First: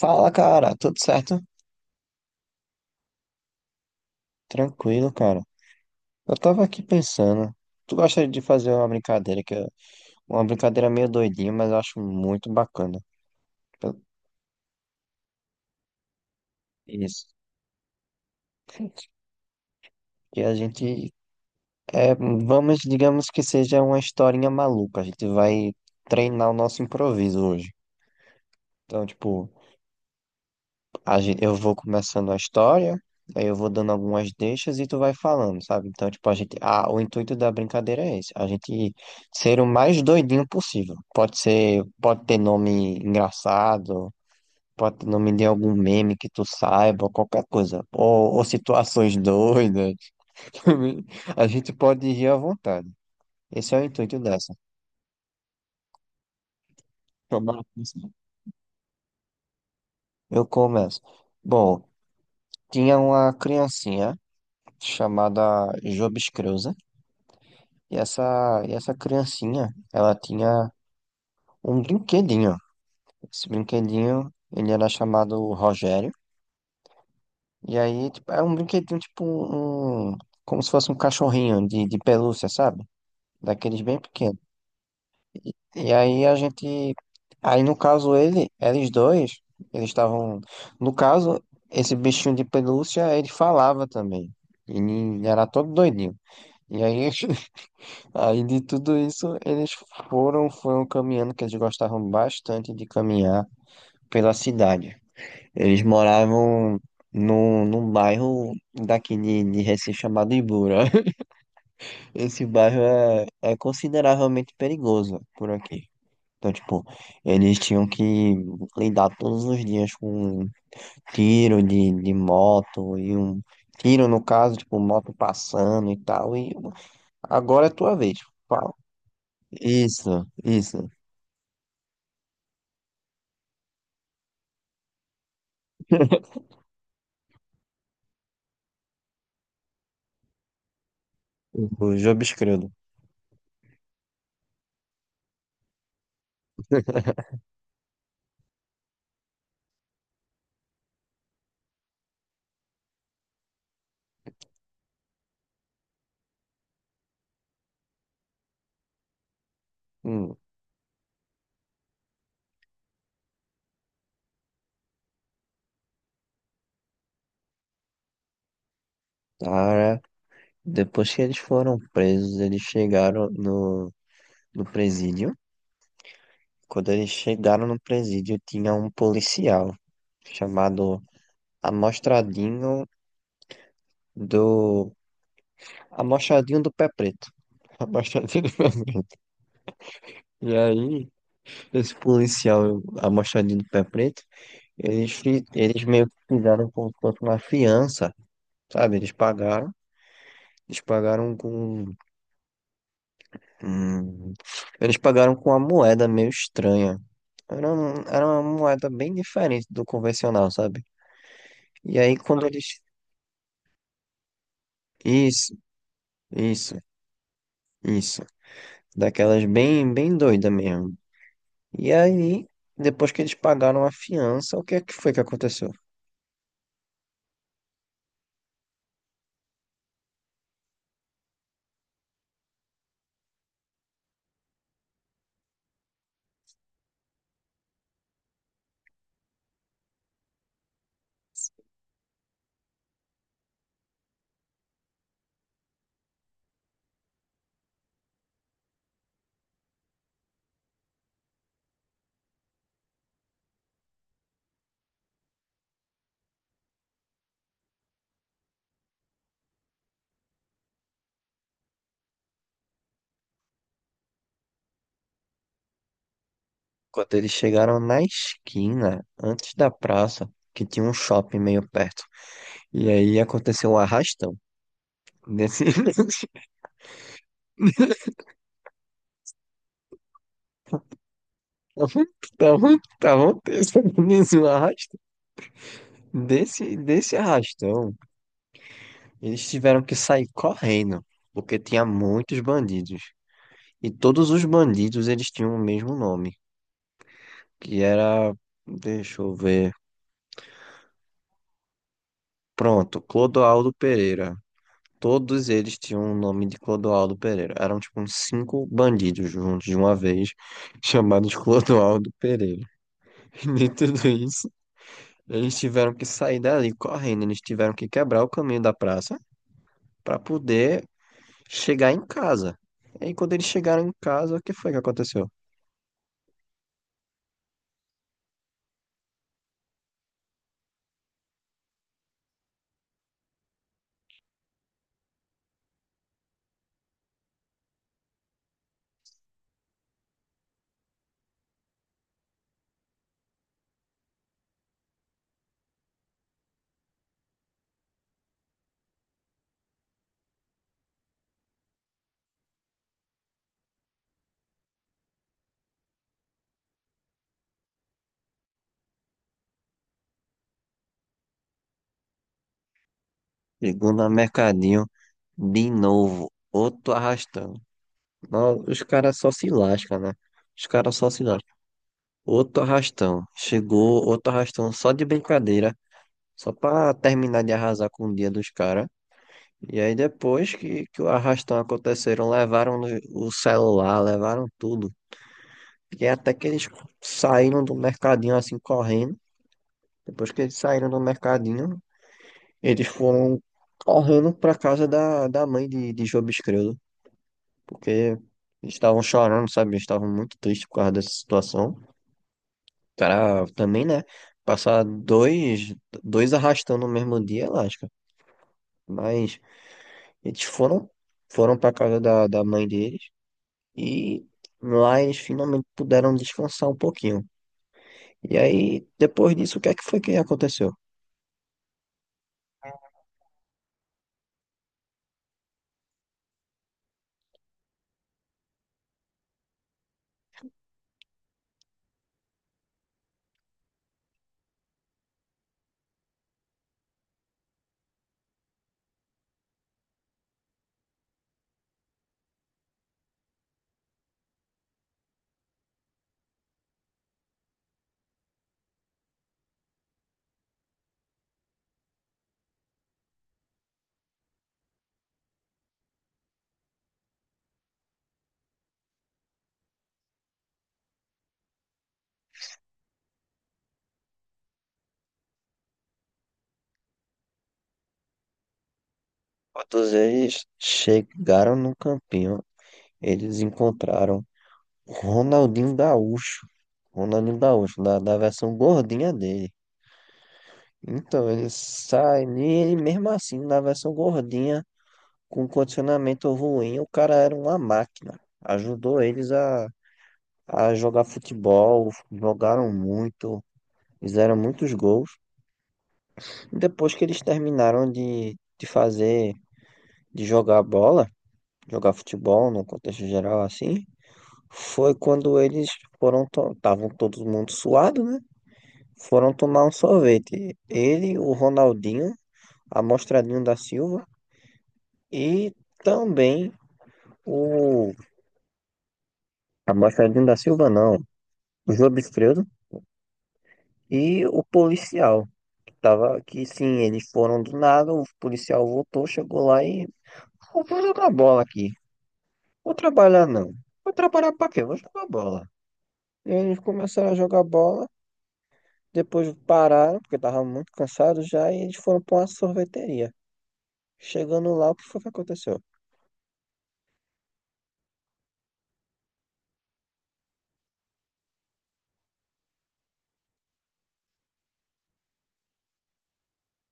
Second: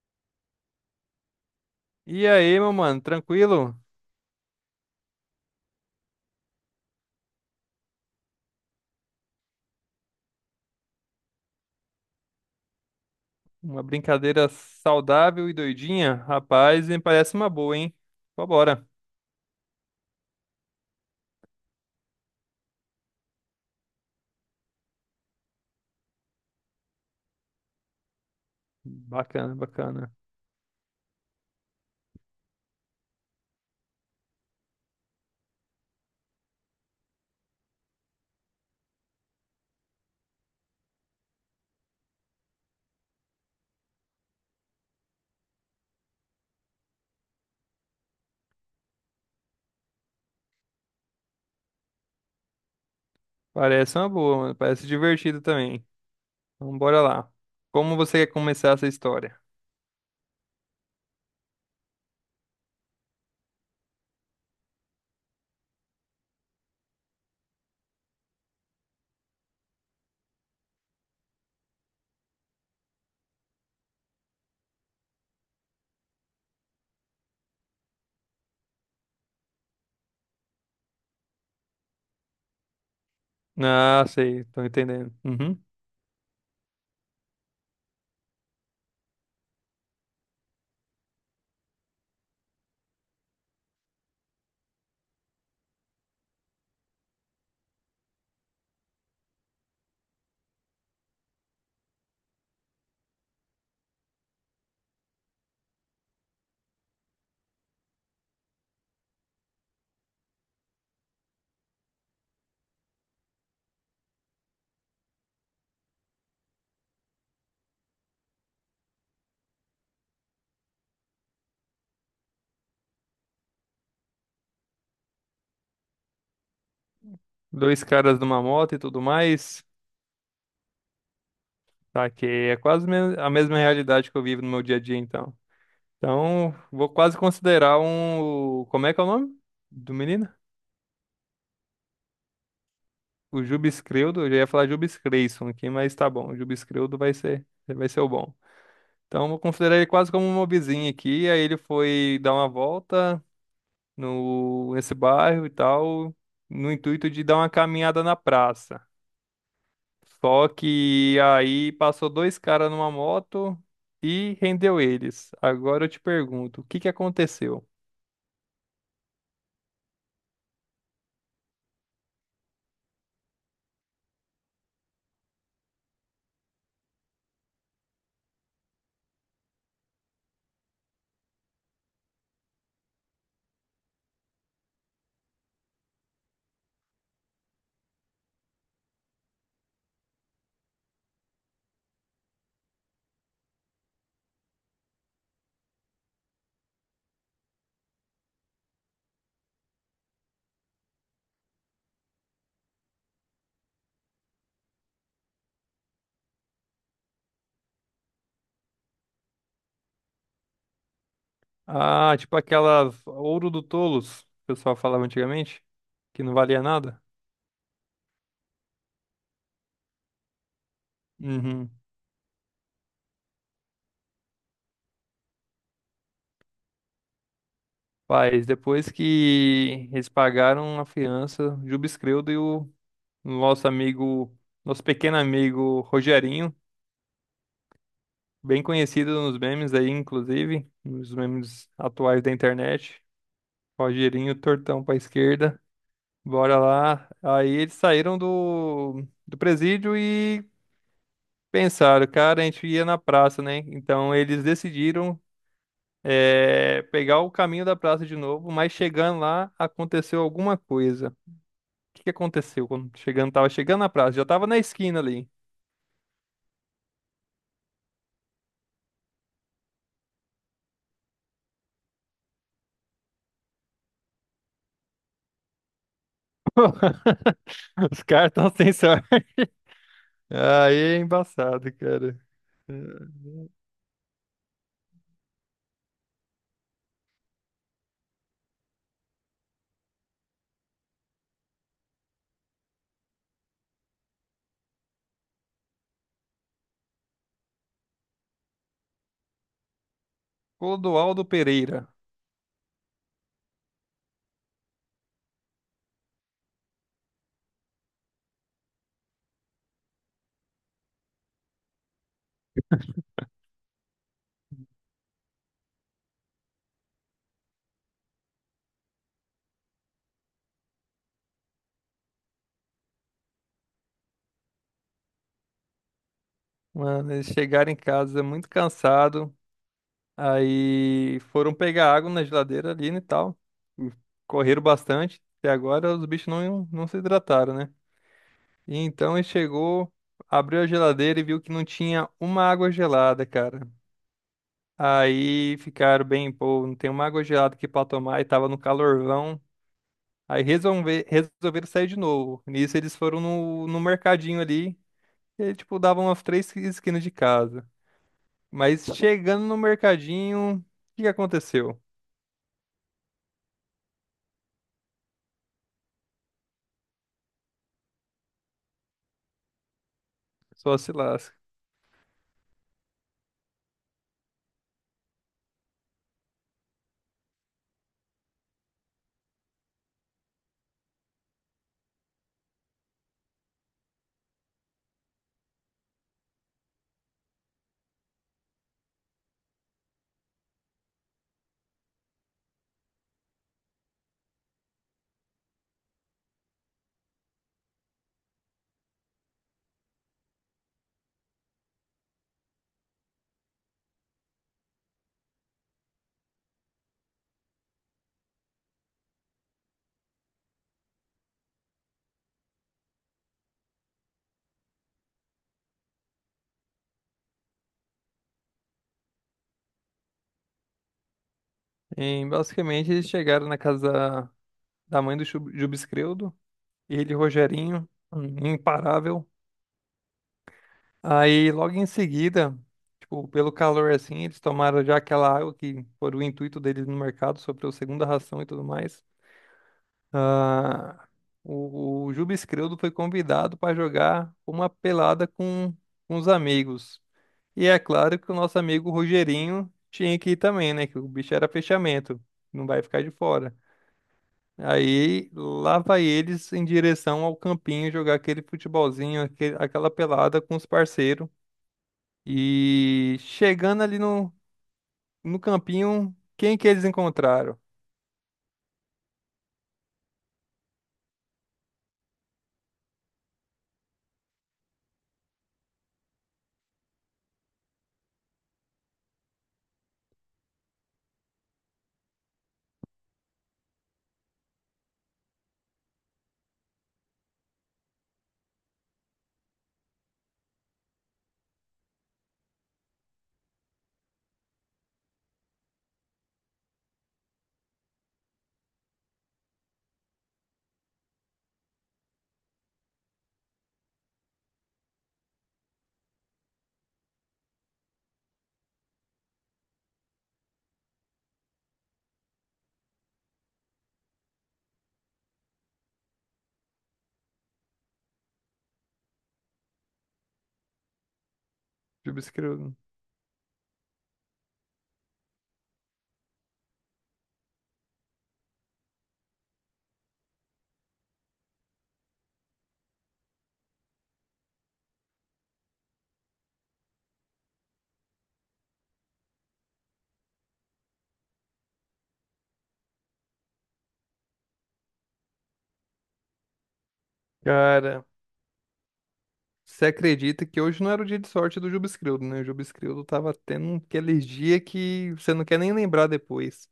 Fala, cara, tudo certo? E aí, meu mano, tranquilo? Tranquilo, cara. Eu tava aqui pensando, tu gosta de fazer uma brincadeira que é uma brincadeira meio doidinha, mas eu acho muito bacana. Uma Eu- brincadeira saudável e doidinha? Rapaz, me Isso. parece uma boa, hein? Vambora. E a gente digamos que seja uma historinha maluca. A gente vai treinar o nosso improviso hoje. Então, tipo, Bacana, bacana. Eu vou começando a história, aí eu vou dando algumas deixas e tu vai falando, sabe? Então, tipo, a gente. Ah, o intuito da brincadeira é esse, a gente ser o mais doidinho possível. Pode ser, pode ter nome engraçado, pode ter nome de algum meme que tu saiba, qualquer coisa. Ou situações doidas. A gente pode rir à vontade. Esse é o Parece uma intuito boa, dessa. mano. Parece divertido também. Então, bora lá. Tomara que Como sim. você quer começar essa história? Eu começo. Bom, tinha uma criancinha chamada Jobs. E essa, e essa criancinha, ela tinha um brinquedinho. Esse brinquedinho, ele era chamado Rogério. E aí, tipo, era um brinquedinho, tipo, um, como se fosse um cachorrinho de pelúcia, sabe? Daqueles bem Ah, pequenos. sei, tô entendendo. Uhum. E aí a gente, aí no caso ele, eles dois, eles estavam, no caso, esse bichinho de pelúcia, ele falava também. Ele era todo doidinho. E aí aí de tudo isso, eles foram caminhando, que eles gostavam bastante de caminhar pela cidade. Eles moravam num bairro daqui de Recife chamado Ibura. Esse bairro é consideravelmente perigoso por aqui. Então, tipo, eles tinham que lidar todos os dias com um tiro de moto e um tiro, no caso, tipo, moto passando e tal. E agora é Dois tua caras vez. numa moto Pau. e tudo mais. Isso, isso. Tá, que é quase a mesma realidade que eu vivo no meu dia a dia, então. Então, vou quase considerar um. Como é que é o nome do menino? Os obscuros. O Jubes Creudo, eu já ia falar Jubes Creyson aqui, mas tá bom. O Jubes Creudo vai ser o bom. Então, eu vou considerar ele quase como um mobizinho aqui. Aí ele foi dar uma volta no nesse bairro e tal, no intuito de dar uma caminhada na praça. Hum, Só que aí passou dois caras numa moto e rendeu eles. Agora eu te pergunto, o que que aconteceu? cara, depois que eles foram presos, eles chegaram no presídio. Quando eles chegaram no presídio, tinha um policial chamado Amostradinho do... Amostradinho do Pé Preto. Amostradinho do Pé Preto. E aí, esse policial Amostradinho do Pé Preto, eles, eles meio que fizeram como se fosse uma fiança, sabe? Eles pagaram. Eles pagaram com Hum, eles pagaram com uma moeda meio estranha. Era, era uma moeda bem diferente do convencional, sabe? E aí Ah, tipo quando eles. aquelas ouro do tolos, que o pessoal falava Isso, antigamente, que não valia isso, nada? isso. Daquelas bem, bem doida mesmo. Uhum. E aí, depois que eles pagaram a fiança, o que é que foi que aconteceu? Faz, depois que eles pagaram a fiança, o Juba Escrevdo e o nosso amigo, nosso pequeno amigo Rogerinho, bem conhecido nos memes aí, inclusive, nos memes atuais da internet. Rogerinho, tortão pra esquerda, bora lá. Aí eles saíram do presídio e pensaram, cara, a gente ia na praça, né? Então eles decidiram pegar o caminho da praça de novo, mas chegando lá aconteceu alguma coisa. Que aconteceu quando chegando, tava chegando na praça, já tava na esquina ali. Quando eles chegaram na esquina, antes da praça, que tinha um shopping meio perto. E aí aconteceu um arrastão. Nesse... Os caras tão sem sorte. Aí é embaçado, cara. Estavam estavam- estavam tendo um arrastão. Desse arrastão, eles tiveram que sair correndo, porque tinha muitos bandidos. E todos os bandidos eles tinham o mesmo nome, que era, deixa eu ver, Clodoaldo Pereira. pronto, Clodoaldo Pereira. Todos eles tinham o nome de Clodoaldo Pereira. Eram tipo uns cinco bandidos juntos de uma vez, chamados Clodoaldo Pereira. E nem tudo isso, eles tiveram que sair dali correndo, eles tiveram que quebrar o caminho da praça para poder chegar em casa. E aí, quando eles chegaram em casa, o que foi que aconteceu? Mano, eles chegaram em casa muito cansado. Aí foram pegar água na geladeira ali né, e tal. Correram bastante. Até agora os bichos não se hidrataram, né? E então ele chegou, abriu a geladeira e viu que não tinha uma água gelada, cara. Aí ficaram bem, pô, não tem uma água gelada aqui pra tomar e tava no calorvão. Aí resolveram sair de novo. Nisso eles foram no mercadinho ali. E aí, tipo, davam umas três esquinas de casa. Mas chegando no mercadinho, o que que aconteceu? Chegou no mercadinho de novo. Outro arrastão. Não, os caras só se lascam, né? Os Só se caras só se lasca. lascam. Outro arrastão. Chegou outro arrastão só de brincadeira. Só pra terminar de arrasar com o dia dos caras. E aí, depois que o arrastão aconteceram, levaram o celular, levaram tudo. E até que eles saíram do mercadinho assim correndo. Depois que eles saíram do mercadinho, eles foram correndo para casa da, da mãe de Job Escredo, porque eles estavam chorando, sabe? Eles estavam muito tristes por causa dessa situação. O cara também, né? Passar dois arrastando no mesmo dia, é lasca. Mas eles foram, foram para casa da mãe deles e lá eles finalmente puderam descansar um pouquinho. E aí, depois disso, o que é que foi que aconteceu? Basicamente, eles chegaram na casa da mãe do Jubescreudo, ele e Rogerinho, um imparável. Aí, logo em seguida, tipo, pelo calor assim, eles tomaram já aquela água que foi o intuito deles no mercado, sobre a segunda ração e tudo mais. Ah, o Juba Escredo foi convidado para jogar uma pelada com os amigos. E é claro que o nosso amigo Rogerinho tinha que ir também, né? Que o bicho era fechamento, não vai ficar de fora. Aí lá vai eles em direção ao campinho jogar aquele futebolzinho, aquela pelada com os parceiros. E chegando ali no campinho, quem que eles encontraram? Quando eles chegaram no campinho, eles encontraram Ronaldinho Gaúcho. Ronaldinho Gaúcho, da versão gordinha dele. Então, ele sai, e ele mesmo assim, na versão gordinha, com condicionamento ruim, o cara era uma máquina. Ajudou eles a jogar futebol, jogaram muito, fizeram muitos gols. Depois que eles terminaram de jogar bola, jogar futebol no contexto geral assim, foi quando eles foram, estavam todo mundo suado, né? Foram tomar um sorvete. Ele, o Ronaldinho, Amostradinho da Silva e também o. Amostradinho da Silva, não. O João Bisfredo Jubescrildo. e o policial. Que tava, que sim, eles foram do nada. O policial voltou, chegou lá e. "Eu vou jogar bola aqui. Vou trabalhar, não. Vou trabalhar pra quê? Vou jogar bola." E eles começaram a jogar bola. Depois pararam, porque estavam muito cansados já. E eles foram pra uma sorveteria. Chegando lá, o que foi que aconteceu? Cara, você acredita que hoje não era o dia de sorte do Jubescrildo, né? O Jubescrildo tava tendo aquele dia que você não quer nem lembrar depois.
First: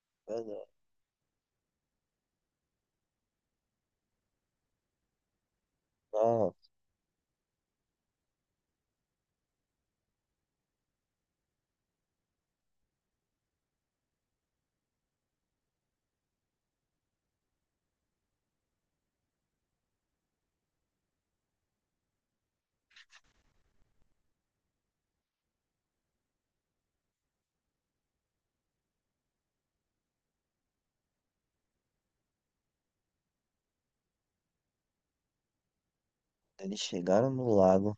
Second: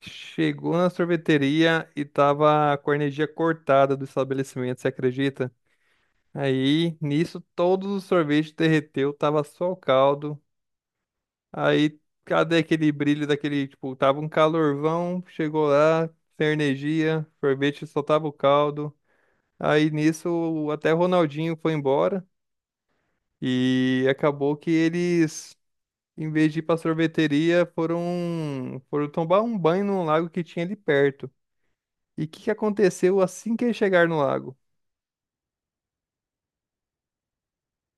Chegou na sorveteria e tava com a energia cortada do estabelecimento, você acredita? Não, Aí, nisso, todos os sorvetes derreteu, tava só o caldo. Aí, cadê aquele brilho daquele, tipo, tava um calorvão, chegou lá, sem energia, sorvete só tava o caldo. Aí nisso, até o Ronaldinho foi embora e acabou que eles, em vez de ir pra sorveteria, foram, foram tomar um banho num lago que tinha ali perto. E o que que aconteceu assim que eles chegaram no lago? eles chegaram no lago,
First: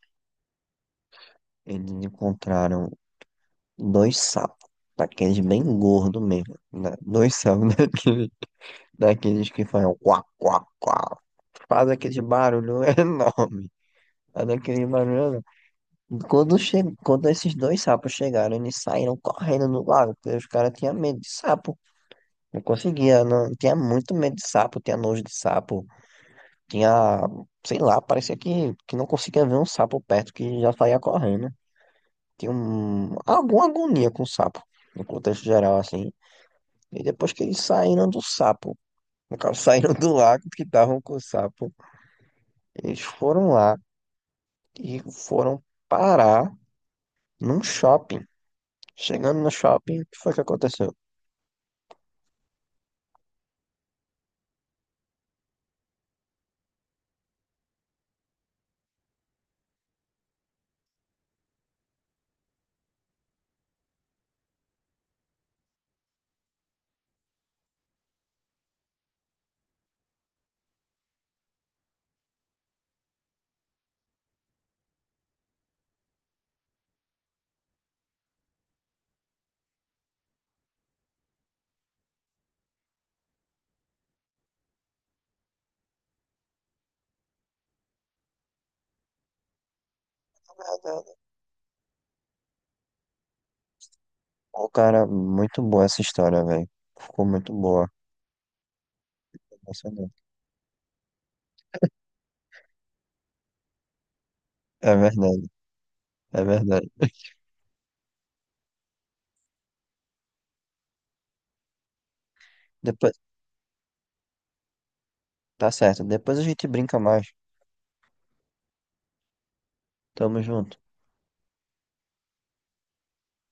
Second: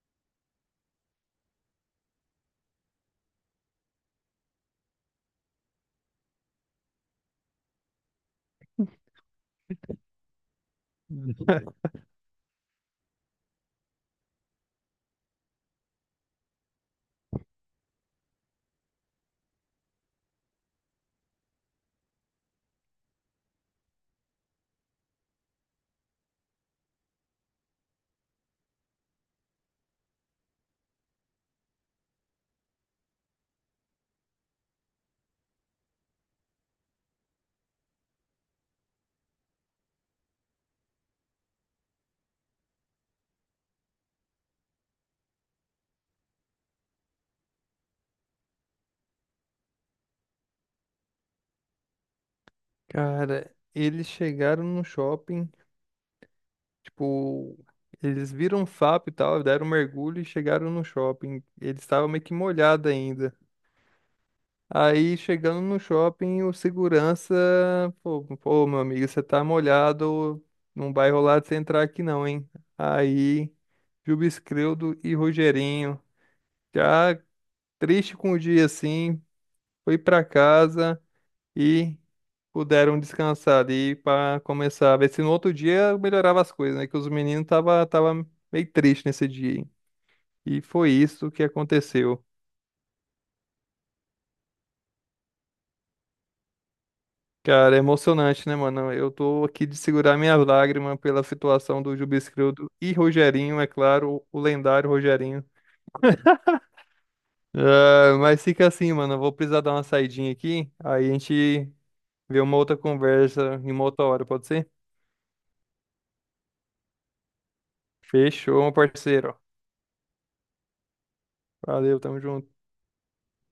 eles encontraram dois sapos, daqueles bem gordos mesmo, né? Dois sapos daqueles, daqueles que fazem quá, quá, quá, faz aquele barulho enorme, faz aquele barulho enorme. Quando, che... Quando esses dois sapos chegaram, eles saíram correndo no lago, porque os caras tinham medo de sapo, não conseguia, não... tinha muito medo de sapo, tinha nojo de sapo, tinha, sei lá, parecia que não conseguia ver um sapo perto, que já saía correndo. Tinha um, alguma agonia com o sapo, no contexto geral, assim. E depois que eles saíram do sapo, no caso, saíram do lago que estavam com o sapo, eles foram lá e foram parar num shopping. Chegando no shopping, o que foi que aconteceu? Cara, eles chegaram no shopping. Tipo, eles viram um sapo e tal, deram um mergulho e chegaram no shopping. Eles estavam meio que molhados ainda. Aí, chegando no shopping, o segurança, pô, pô, meu amigo, você tá molhado, não vai rolar de você entrar aqui não, hein? Aí, Juba Escredo e Rogerinho, já triste com o dia assim, foi pra casa e puderam descansar ali para começar a ver se no outro dia melhorava as coisas, né? Que os meninos tava, tava meio triste nesse dia, hein? E foi isso que aconteceu. O cara, muito boa essa história, velho. Ficou muito Cara, é boa. emocionante, né, mano? Eu tô aqui de Emocionante. segurar minhas lágrimas pela situação do Jubilscrildo e Rogerinho, é claro, o lendário É verdade, Rogerinho. é verdade. Ah, mas fica assim, mano. Eu vou precisar dar uma saidinha aqui. Aí a gente vê uma outra Depois, conversa em uma outra hora, pode ser? tá certo. Depois a gente brinca mais. Fechou, meu parceiro. Tamo junto. Valeu, tamo junto.